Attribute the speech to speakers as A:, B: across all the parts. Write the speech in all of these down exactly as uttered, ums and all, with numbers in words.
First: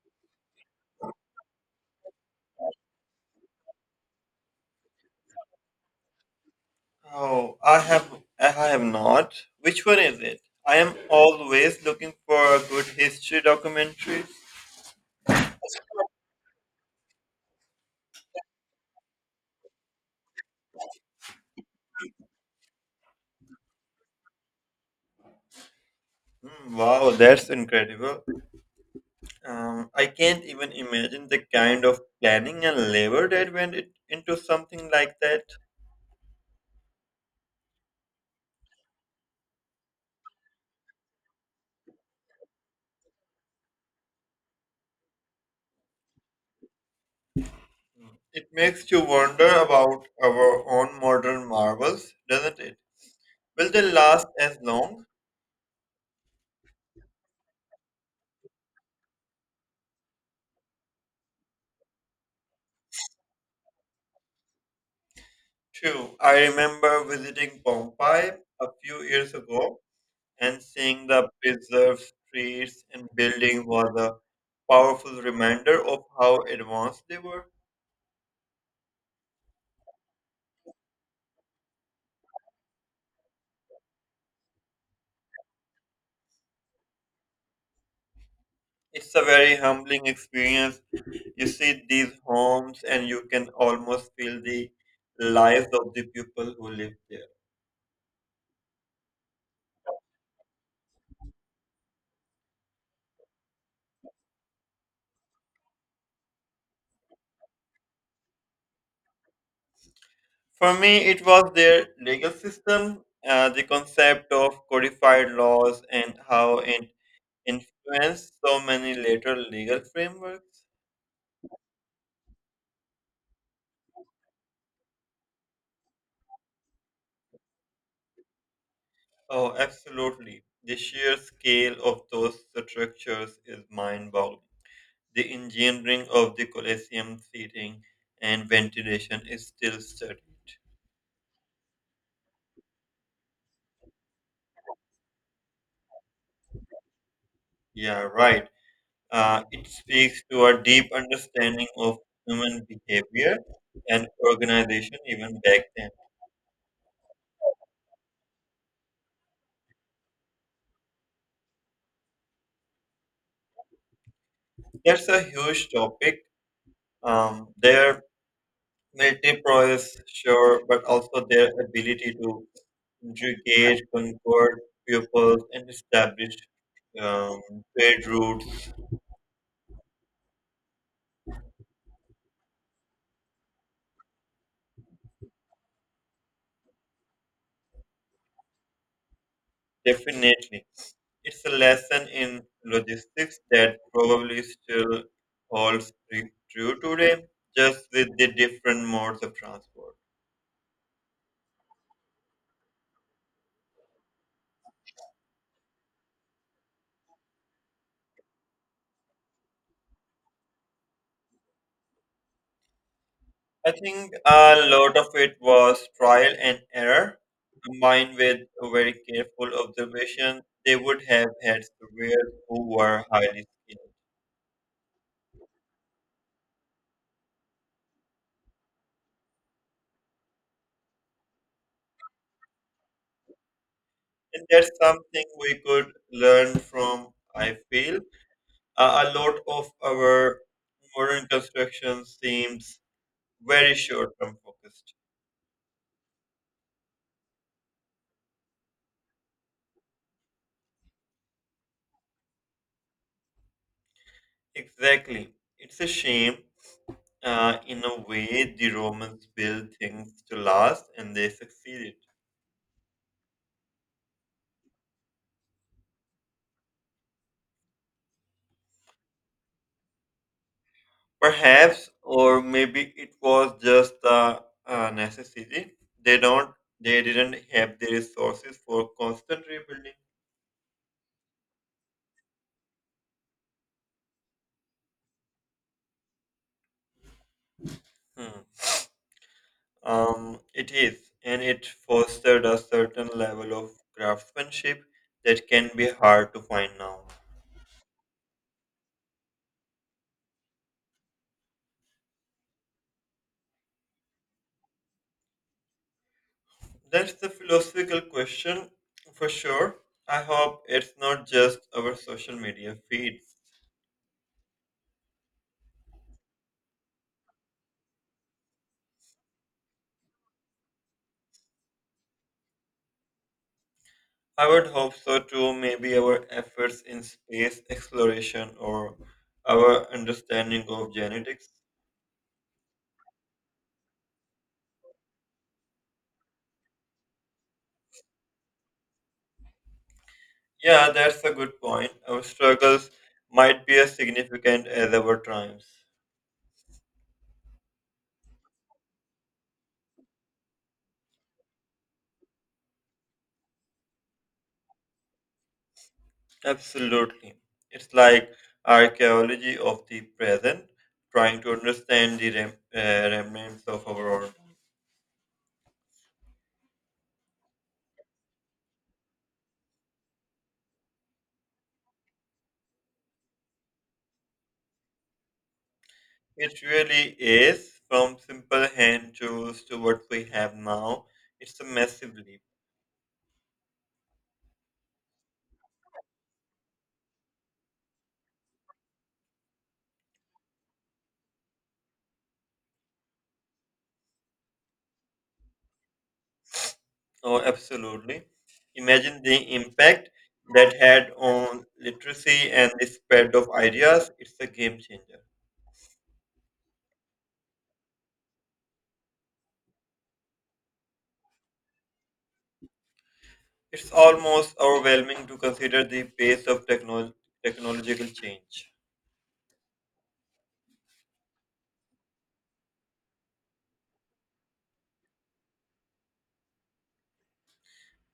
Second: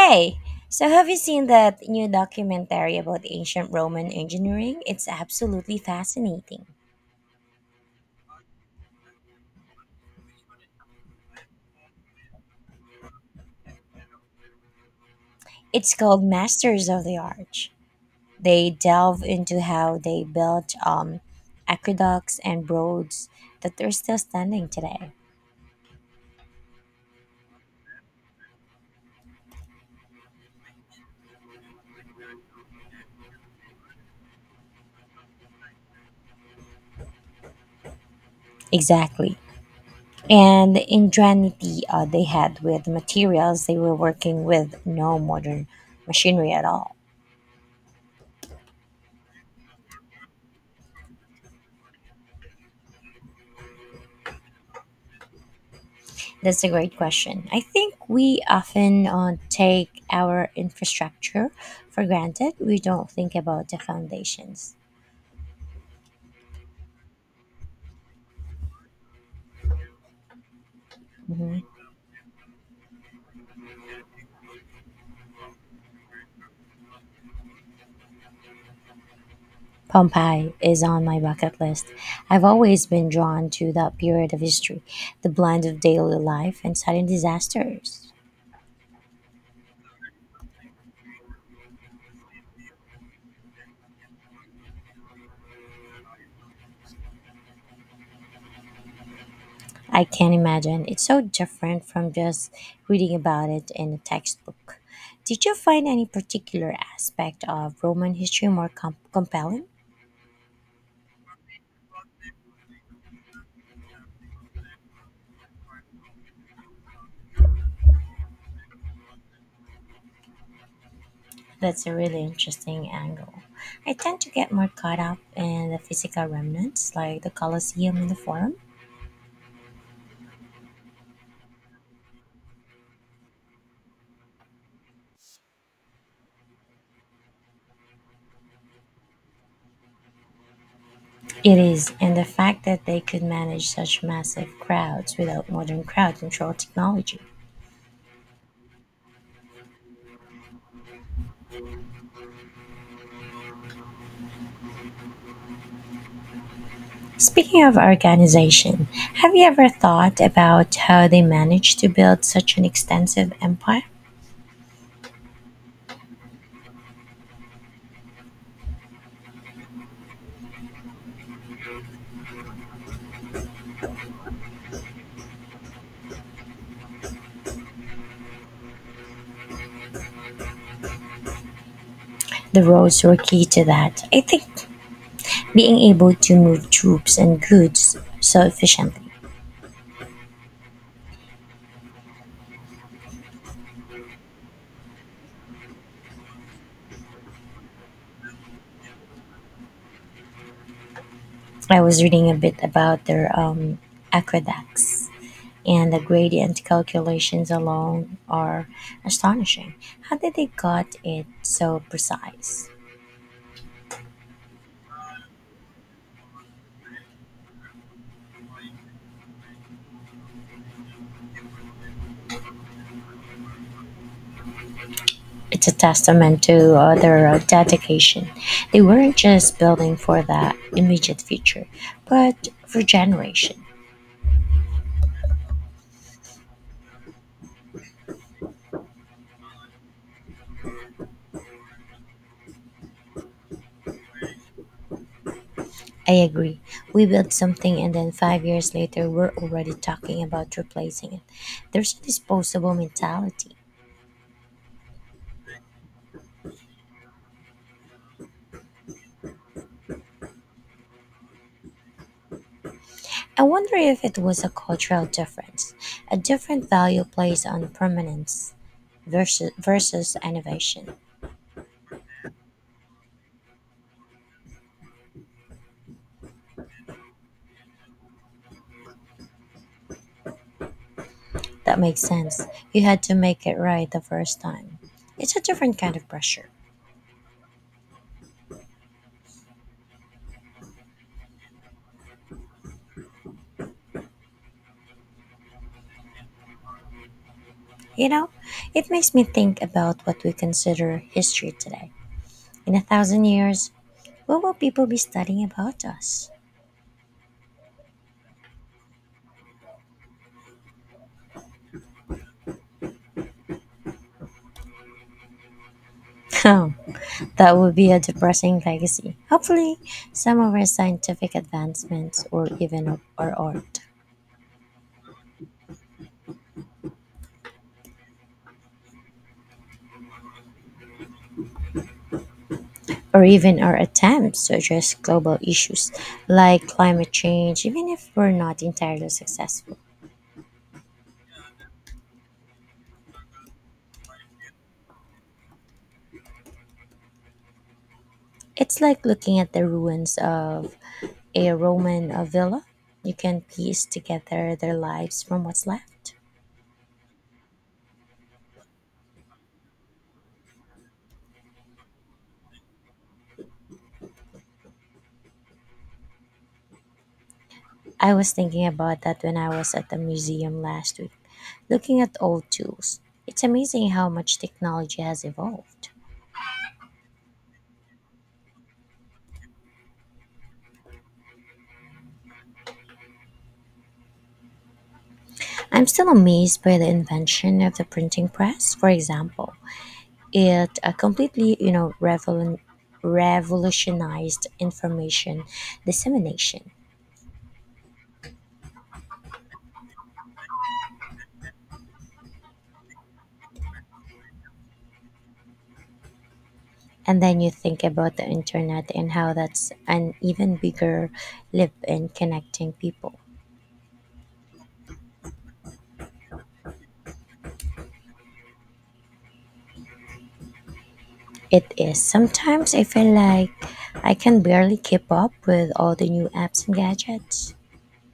A: Hey, so have you seen that new documentary about ancient Roman engineering? It's absolutely fascinating.
B: Oh, I have I have not. Which one is it? I am always looking for good history documentaries.
A: It's called Masters of the Arch. They delve into how they built um, aqueducts and roads that are still standing today.
B: Hmm, wow, that's incredible. Um, I can't even imagine the kind of planning and labor that went it, into something like that.
A: Exactly. And the ingenuity uh, they had with the materials they were working with, no modern machinery at all.
B: It makes you wonder about our own modern marvels, doesn't it? Will they last as long?
A: That's a great question. I think we often uh, take our infrastructure for granted. We don't think about the foundations.
B: True. I remember visiting Pompeii a few years ago and seeing the
A: Mhm.
B: preserved streets and buildings was a powerful reminder of how advanced they were.
A: Pompeii is on my bucket list. I've always been drawn to that period of history, the blend of daily life and sudden disasters.
B: It's a very humbling experience. You see these homes, and you can almost feel the lives of the people who live there.
A: I can't imagine. It's so different from just reading about it in a textbook. Did you find any particular aspect of Roman history more com- compelling?
B: For me, it was their legal system, uh, the concept of codified laws, and how it influenced so many later legal frameworks.
A: That's a really interesting angle. I tend to get more caught up in the physical remnants, like the Colosseum and the Forum.
B: Oh, absolutely. The sheer scale of those structures is mind boggling. The engineering of the Colosseum seating and ventilation is still studied.
A: It is, and the fact that they could manage such massive crowds without modern crowd control technology.
B: Yeah, right. Uh, it speaks to a deep understanding of human behavior and organization even back then.
A: Speaking of organization, have you ever thought about how they managed to build such an extensive empire?
B: That's a huge topic. Um, their military prowess, sure, but also their ability to regained conquered pupils, and establish um, trade routes.
A: The roads were key to that. I think being able to move troops and goods so efficiently.
B: Definitely, it's a lesson in logistics that probably still holds pre- true today, just with the different modes of transport.
A: I was reading a bit about their um, aqueducts and the gradient calculations alone are astonishing. How did they got it so precise?
B: I think a lot of it was trial and error, combined with a very careful observation. They would have had surveyors who were highly skilled,
A: It's a testament to uh, their uh, dedication. They weren't just building for the immediate future, but for generation.
B: and that's something we could learn from i feel Uh, a lot of our modern construction seems very short-term focused.
A: I agree. We built something and then five years later we're already talking about replacing it. There's a disposable mentality.
B: Exactly. It's a shame. Uh, in a way, the Romans built things to last and they succeeded.
A: I wonder if it was a cultural difference, a different value placed on permanence versus, versus innovation.
B: Perhaps, or maybe it was just the uh necessity. They don't. They didn't have the resources for constant rebuilding.
A: That makes sense. You had to make it right the first time. It's a different kind of pressure.
B: Um, it is, and it fostered a certain level of craftsmanship that can be hard to find now.
A: You know, it makes me think about what we consider history today. In a thousand years, what will people be studying about us?
B: That's the philosophical question for sure. I hope it's not just our social media feeds.
A: Oh, that would be a depressing legacy. Hopefully, some of our scientific advancements or even our art,
B: I would hope so too, maybe our efforts in space exploration or our understanding of genetics.
A: or even our attempts to address global issues like climate change, even if we're not entirely successful.
B: Yeah, that's a good point. Our struggles might be as significant as our triumphs.
A: It's like looking at the ruins of a Roman uh, villa. You can piece together their lives from what's left.
B: Absolutely. It's like archaeology of the present, trying to understand the rem- uh, remnants of our world.
A: I was thinking about that when I was at the museum last week, looking at old tools. It's amazing how much technology has evolved.
B: It really is, from simple hand tools to what we have now. It's a massive leap.
A: I'm still amazed by the invention of the printing press, for example. It uh, completely, you know, revol- revolutionized information dissemination.
B: Oh, absolutely. Imagine the impact that had on literacy and the spread of ideas. It's a game changer.
A: And then you think about the internet and how that's an even bigger leap in connecting people.
B: It's almost overwhelming to consider the pace of techno- technological change.
A: It is. Sometimes I feel like I can barely keep up with all the new apps and gadgets.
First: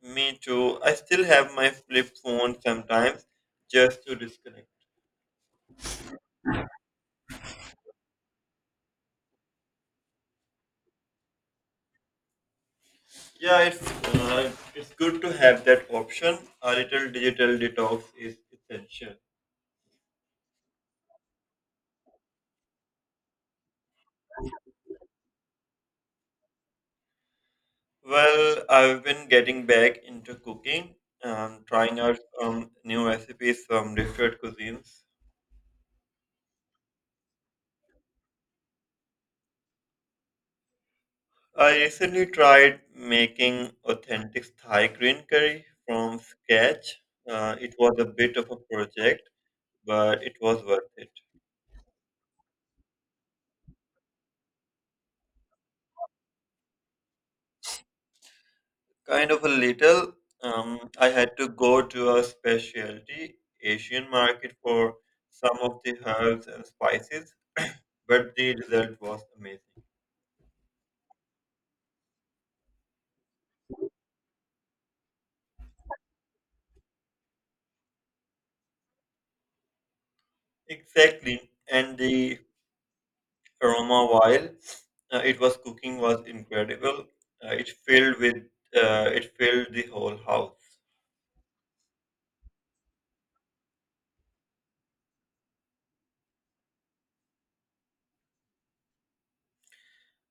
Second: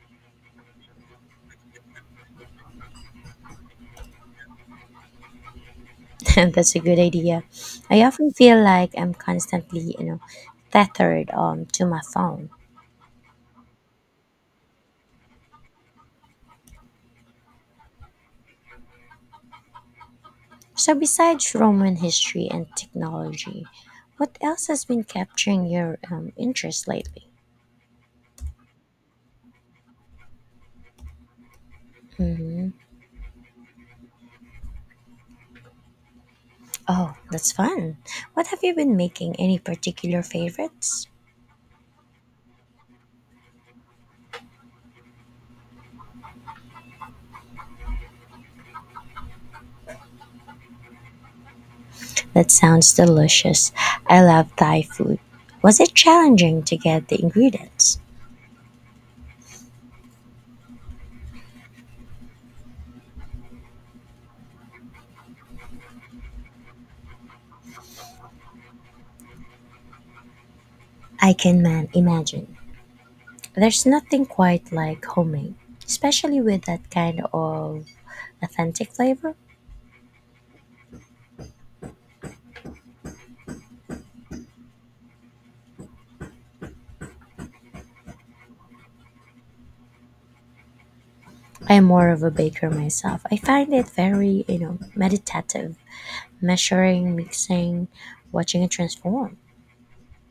B: Me too. I still have my flip phone sometimes just to disconnect.
A: That's a good idea. I often feel like I'm constantly, you know, tethered um, to my phone.
B: Yeah, it's uh, it's good to have that option. A little digital detox is essential.
A: So, besides Roman history and technology, what else has been capturing your um, interest lately?
B: Well, I've been getting back into cooking, um, trying out
A: Hmm.
B: um, new recipes from different cuisines.
A: Oh, that's fun. What have you been making? Any particular favorites?
B: I recently tried making authentic Thai green curry from scratch. Uh, it was a bit of a project, but it was worth it.
A: That sounds delicious. I love Thai food. Was it challenging to get the ingredients?
B: Kind of a little. Um, I had to go to a specialty Asian market for some of the herbs and spices, but the result was amazing.
A: I can man imagine. There's nothing quite like homemade, especially with that kind of authentic flavor.
B: Exactly, and the aroma while uh, it was cooking was incredible. Uh, it filled with uh, it filled the whole house.
A: I'm more of a baker myself. I find it very, you know, meditative. Measuring, mixing, watching it transform.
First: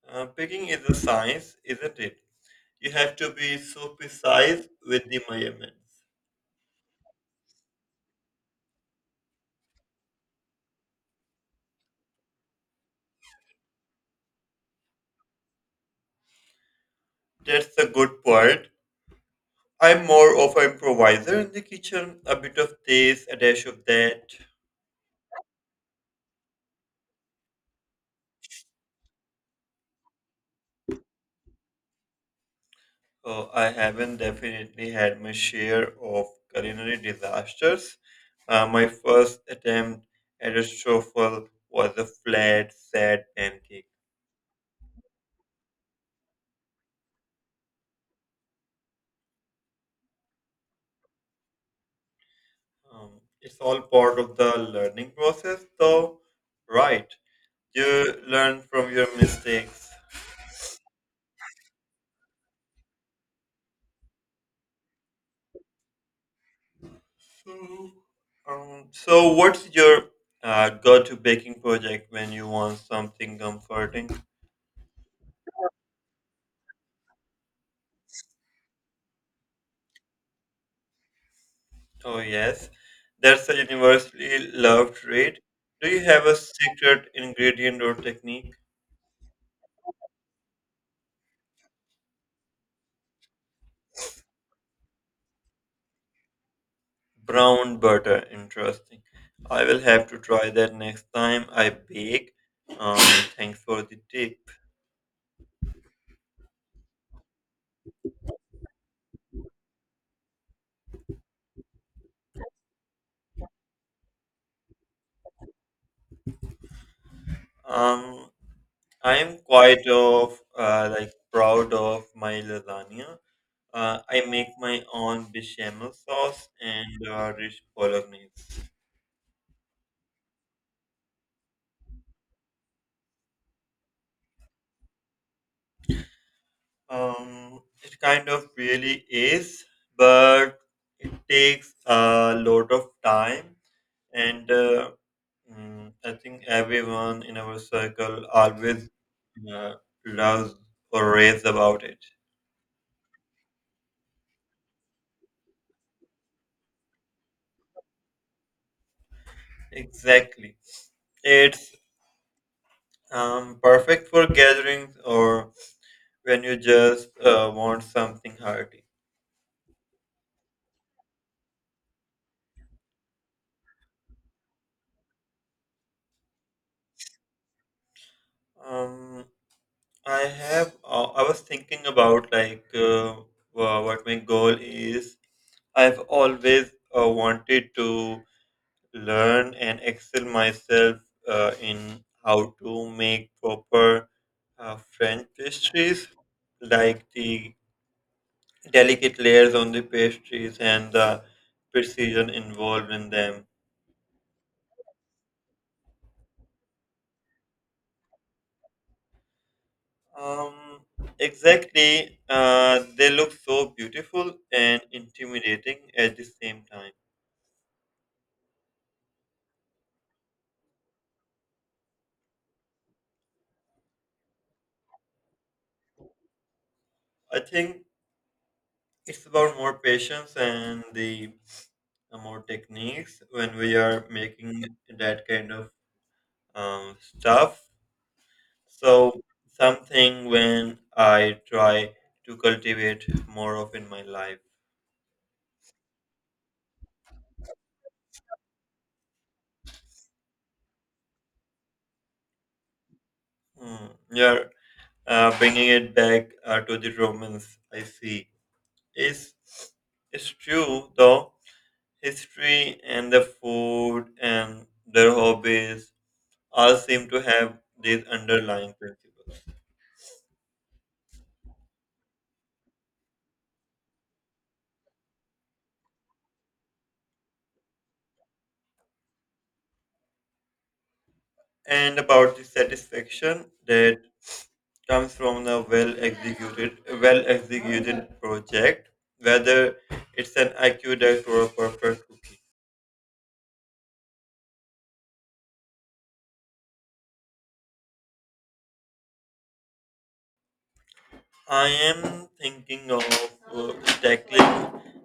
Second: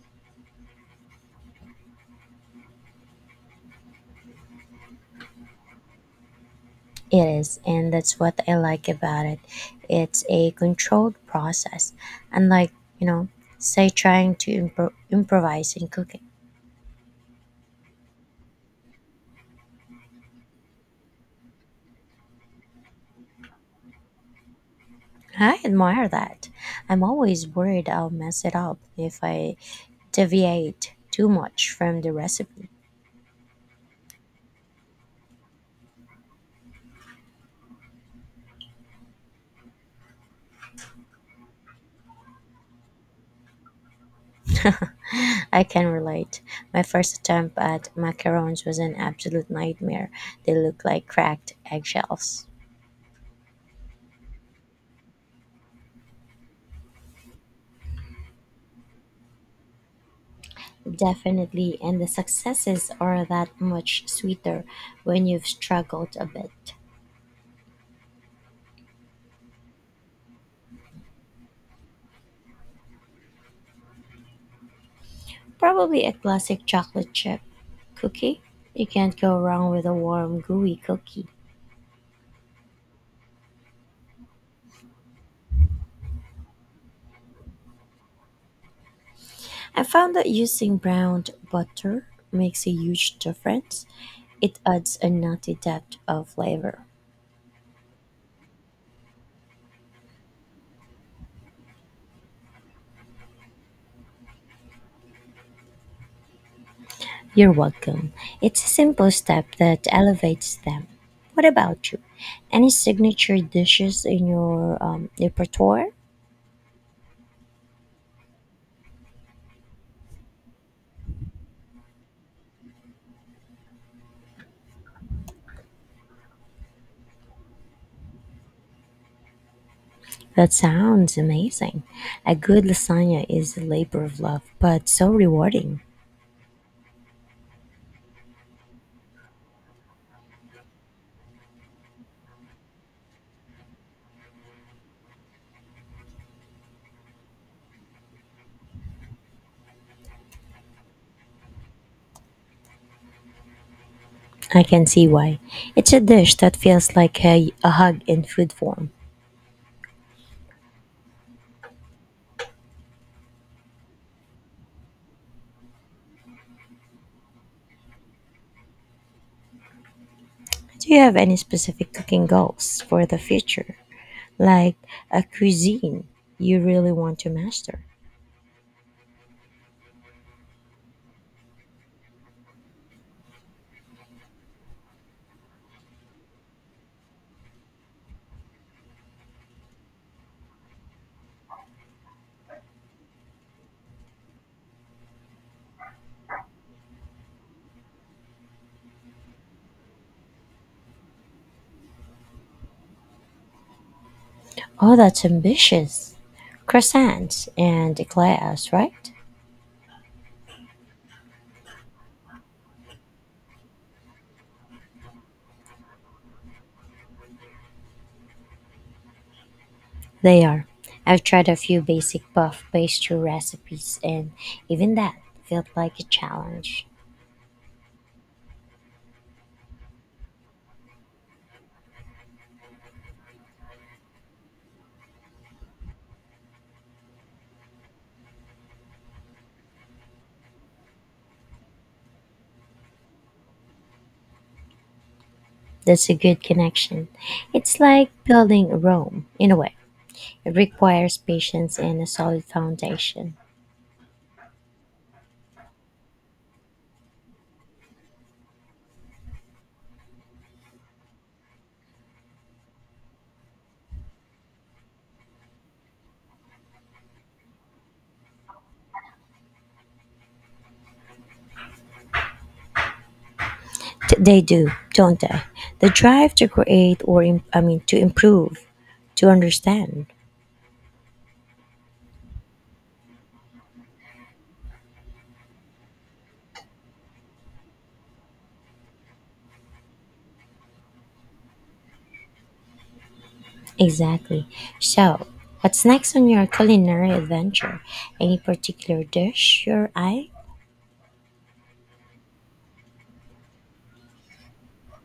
B: Uh, picking is a science, isn't it? You have to be so precise with the measurements.
A: It is, and that's what I like about it. It's a controlled process, unlike, you know, say trying to impro- improvise in cooking.
B: That's a good point. I'm more of an improviser in the kitchen, a bit of this, a dash of that.
A: I admire that. I'm always worried I'll mess it up if I deviate too much from the recipe.
B: Uh, I haven't definitely had my share of culinary disasters. Uh, my first attempt at a truffle was a flat, sad pancake.
A: I can relate. My first attempt at macarons was an absolute nightmare. They looked like cracked eggshells.
B: Um, it's all part of the learning process, though, right? You learn from your mistakes.
A: Definitely, and the successes are that much sweeter when you've struggled a bit.
B: So, um, so what's your uh, go-to baking project when you want something comforting?
A: Probably a classic chocolate chip cookie. You can't go wrong with a warm, gooey cookie.
B: Oh, yes, that's a universally loved trait. Do you have a secret ingredient or technique?
A: I found that using browned butter makes a huge difference. It adds a nutty depth of flavor.
B: Brown butter, interesting. I will have to try that next time I bake. Um, Thanks for the tip.
A: You're welcome. It's a simple step that elevates them. What about you? Any signature dishes in your um, repertoire?
B: Um, I'm quite of uh, like proud of my lasagna. Uh, I make my own bechamel sauce and uh, rich bolognese.
A: That sounds amazing. A good lasagna is a labor of love, but so rewarding.
B: Um, it kind of really is, but it takes a lot of time, and uh, mm, I think everyone in our circle always uh, loves or raves about it.
A: I can see why. It's a dish that feels like a, a hug in food form.
B: Exactly, it's um, perfect for gatherings or when you just uh, want something hearty.
A: Do you have any specific cooking goals for the future? Like a cuisine you really want to master?
B: Um, I have. Uh, I was thinking about like uh, wha- what my goal is. I've always uh, wanted to learn and excel myself uh, in how to make proper uh, French pastries, like the delicate layers on the pastries and the precision involved in them.
A: Oh, that's ambitious. Croissants and eclairs, right?
B: Um, exactly. Uh, they look so beautiful and intimidating at the same time.
A: They are. I've tried a few basic puff pastry recipes, and even that felt like a challenge.
B: I think it's about more patience and the uh, more techniques when we are making that kind of um, stuff. So something when I try to cultivate more of in my life.
A: That's a good connection. It's like building Rome, in a way. It requires patience and a solid foundation.
B: Hmm. Yeah, uh, bringing it back uh, to the Romans, I see. Is it's it's true though. History and the food and their hobbies all seem to have these underlying principles.
A: T- they do, don't they? The drive to create or, im- I mean, to improve, to understand.
B: And about the satisfaction that comes from a well executed well executed project, whether it's an aqueduct or a perfect cookie.
A: Exactly. So, what's next on your culinary adventure? Any particular dish your eye?
B: I am thinking of uh, tackling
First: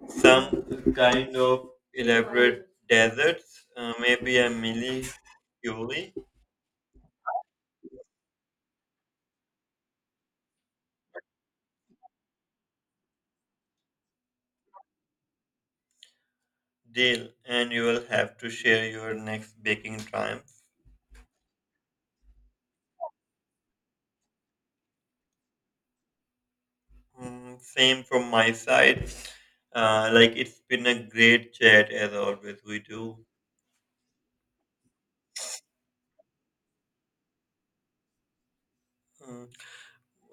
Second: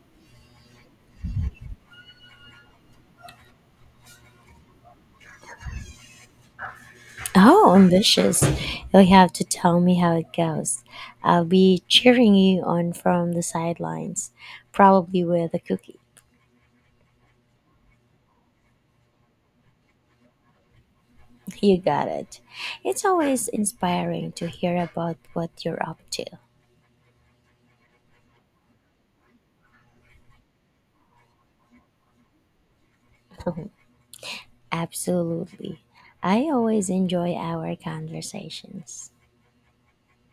B: some kind of elaborate deserts, uh, maybe a mini.
A: Oh, ambitious. You'll have to tell me how it goes. I'll be cheering you on from the sidelines, probably with a cookie.
B: Deal, and you will have to share your next baking triumph.
A: You got it. It's always inspiring to hear about what you're up to.
B: Mm, same from my side. Uh, like it's been a great chat as always. We do.
A: Absolutely. I always enjoy our conversations.
B: Mm.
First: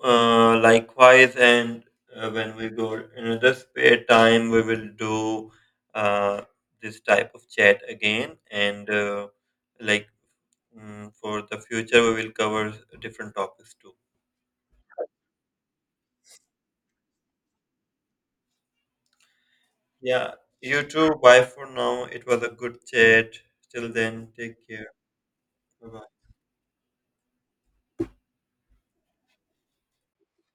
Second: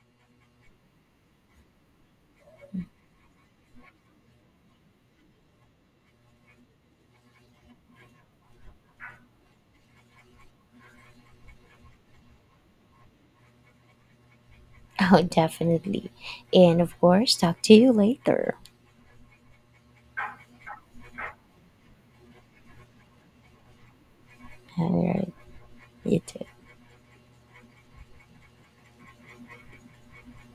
B: Uh, likewise, and uh, when we go another spare time, we will do uh, this type of chat again. And uh, like mm, for the future, we will cover different topics too.
A: Oh, definitely. And of course, talk to you later.
B: Yeah, you too. Bye for now. It was a good chat. Till then, take care.
A: All right.
B: Right.
A: You too.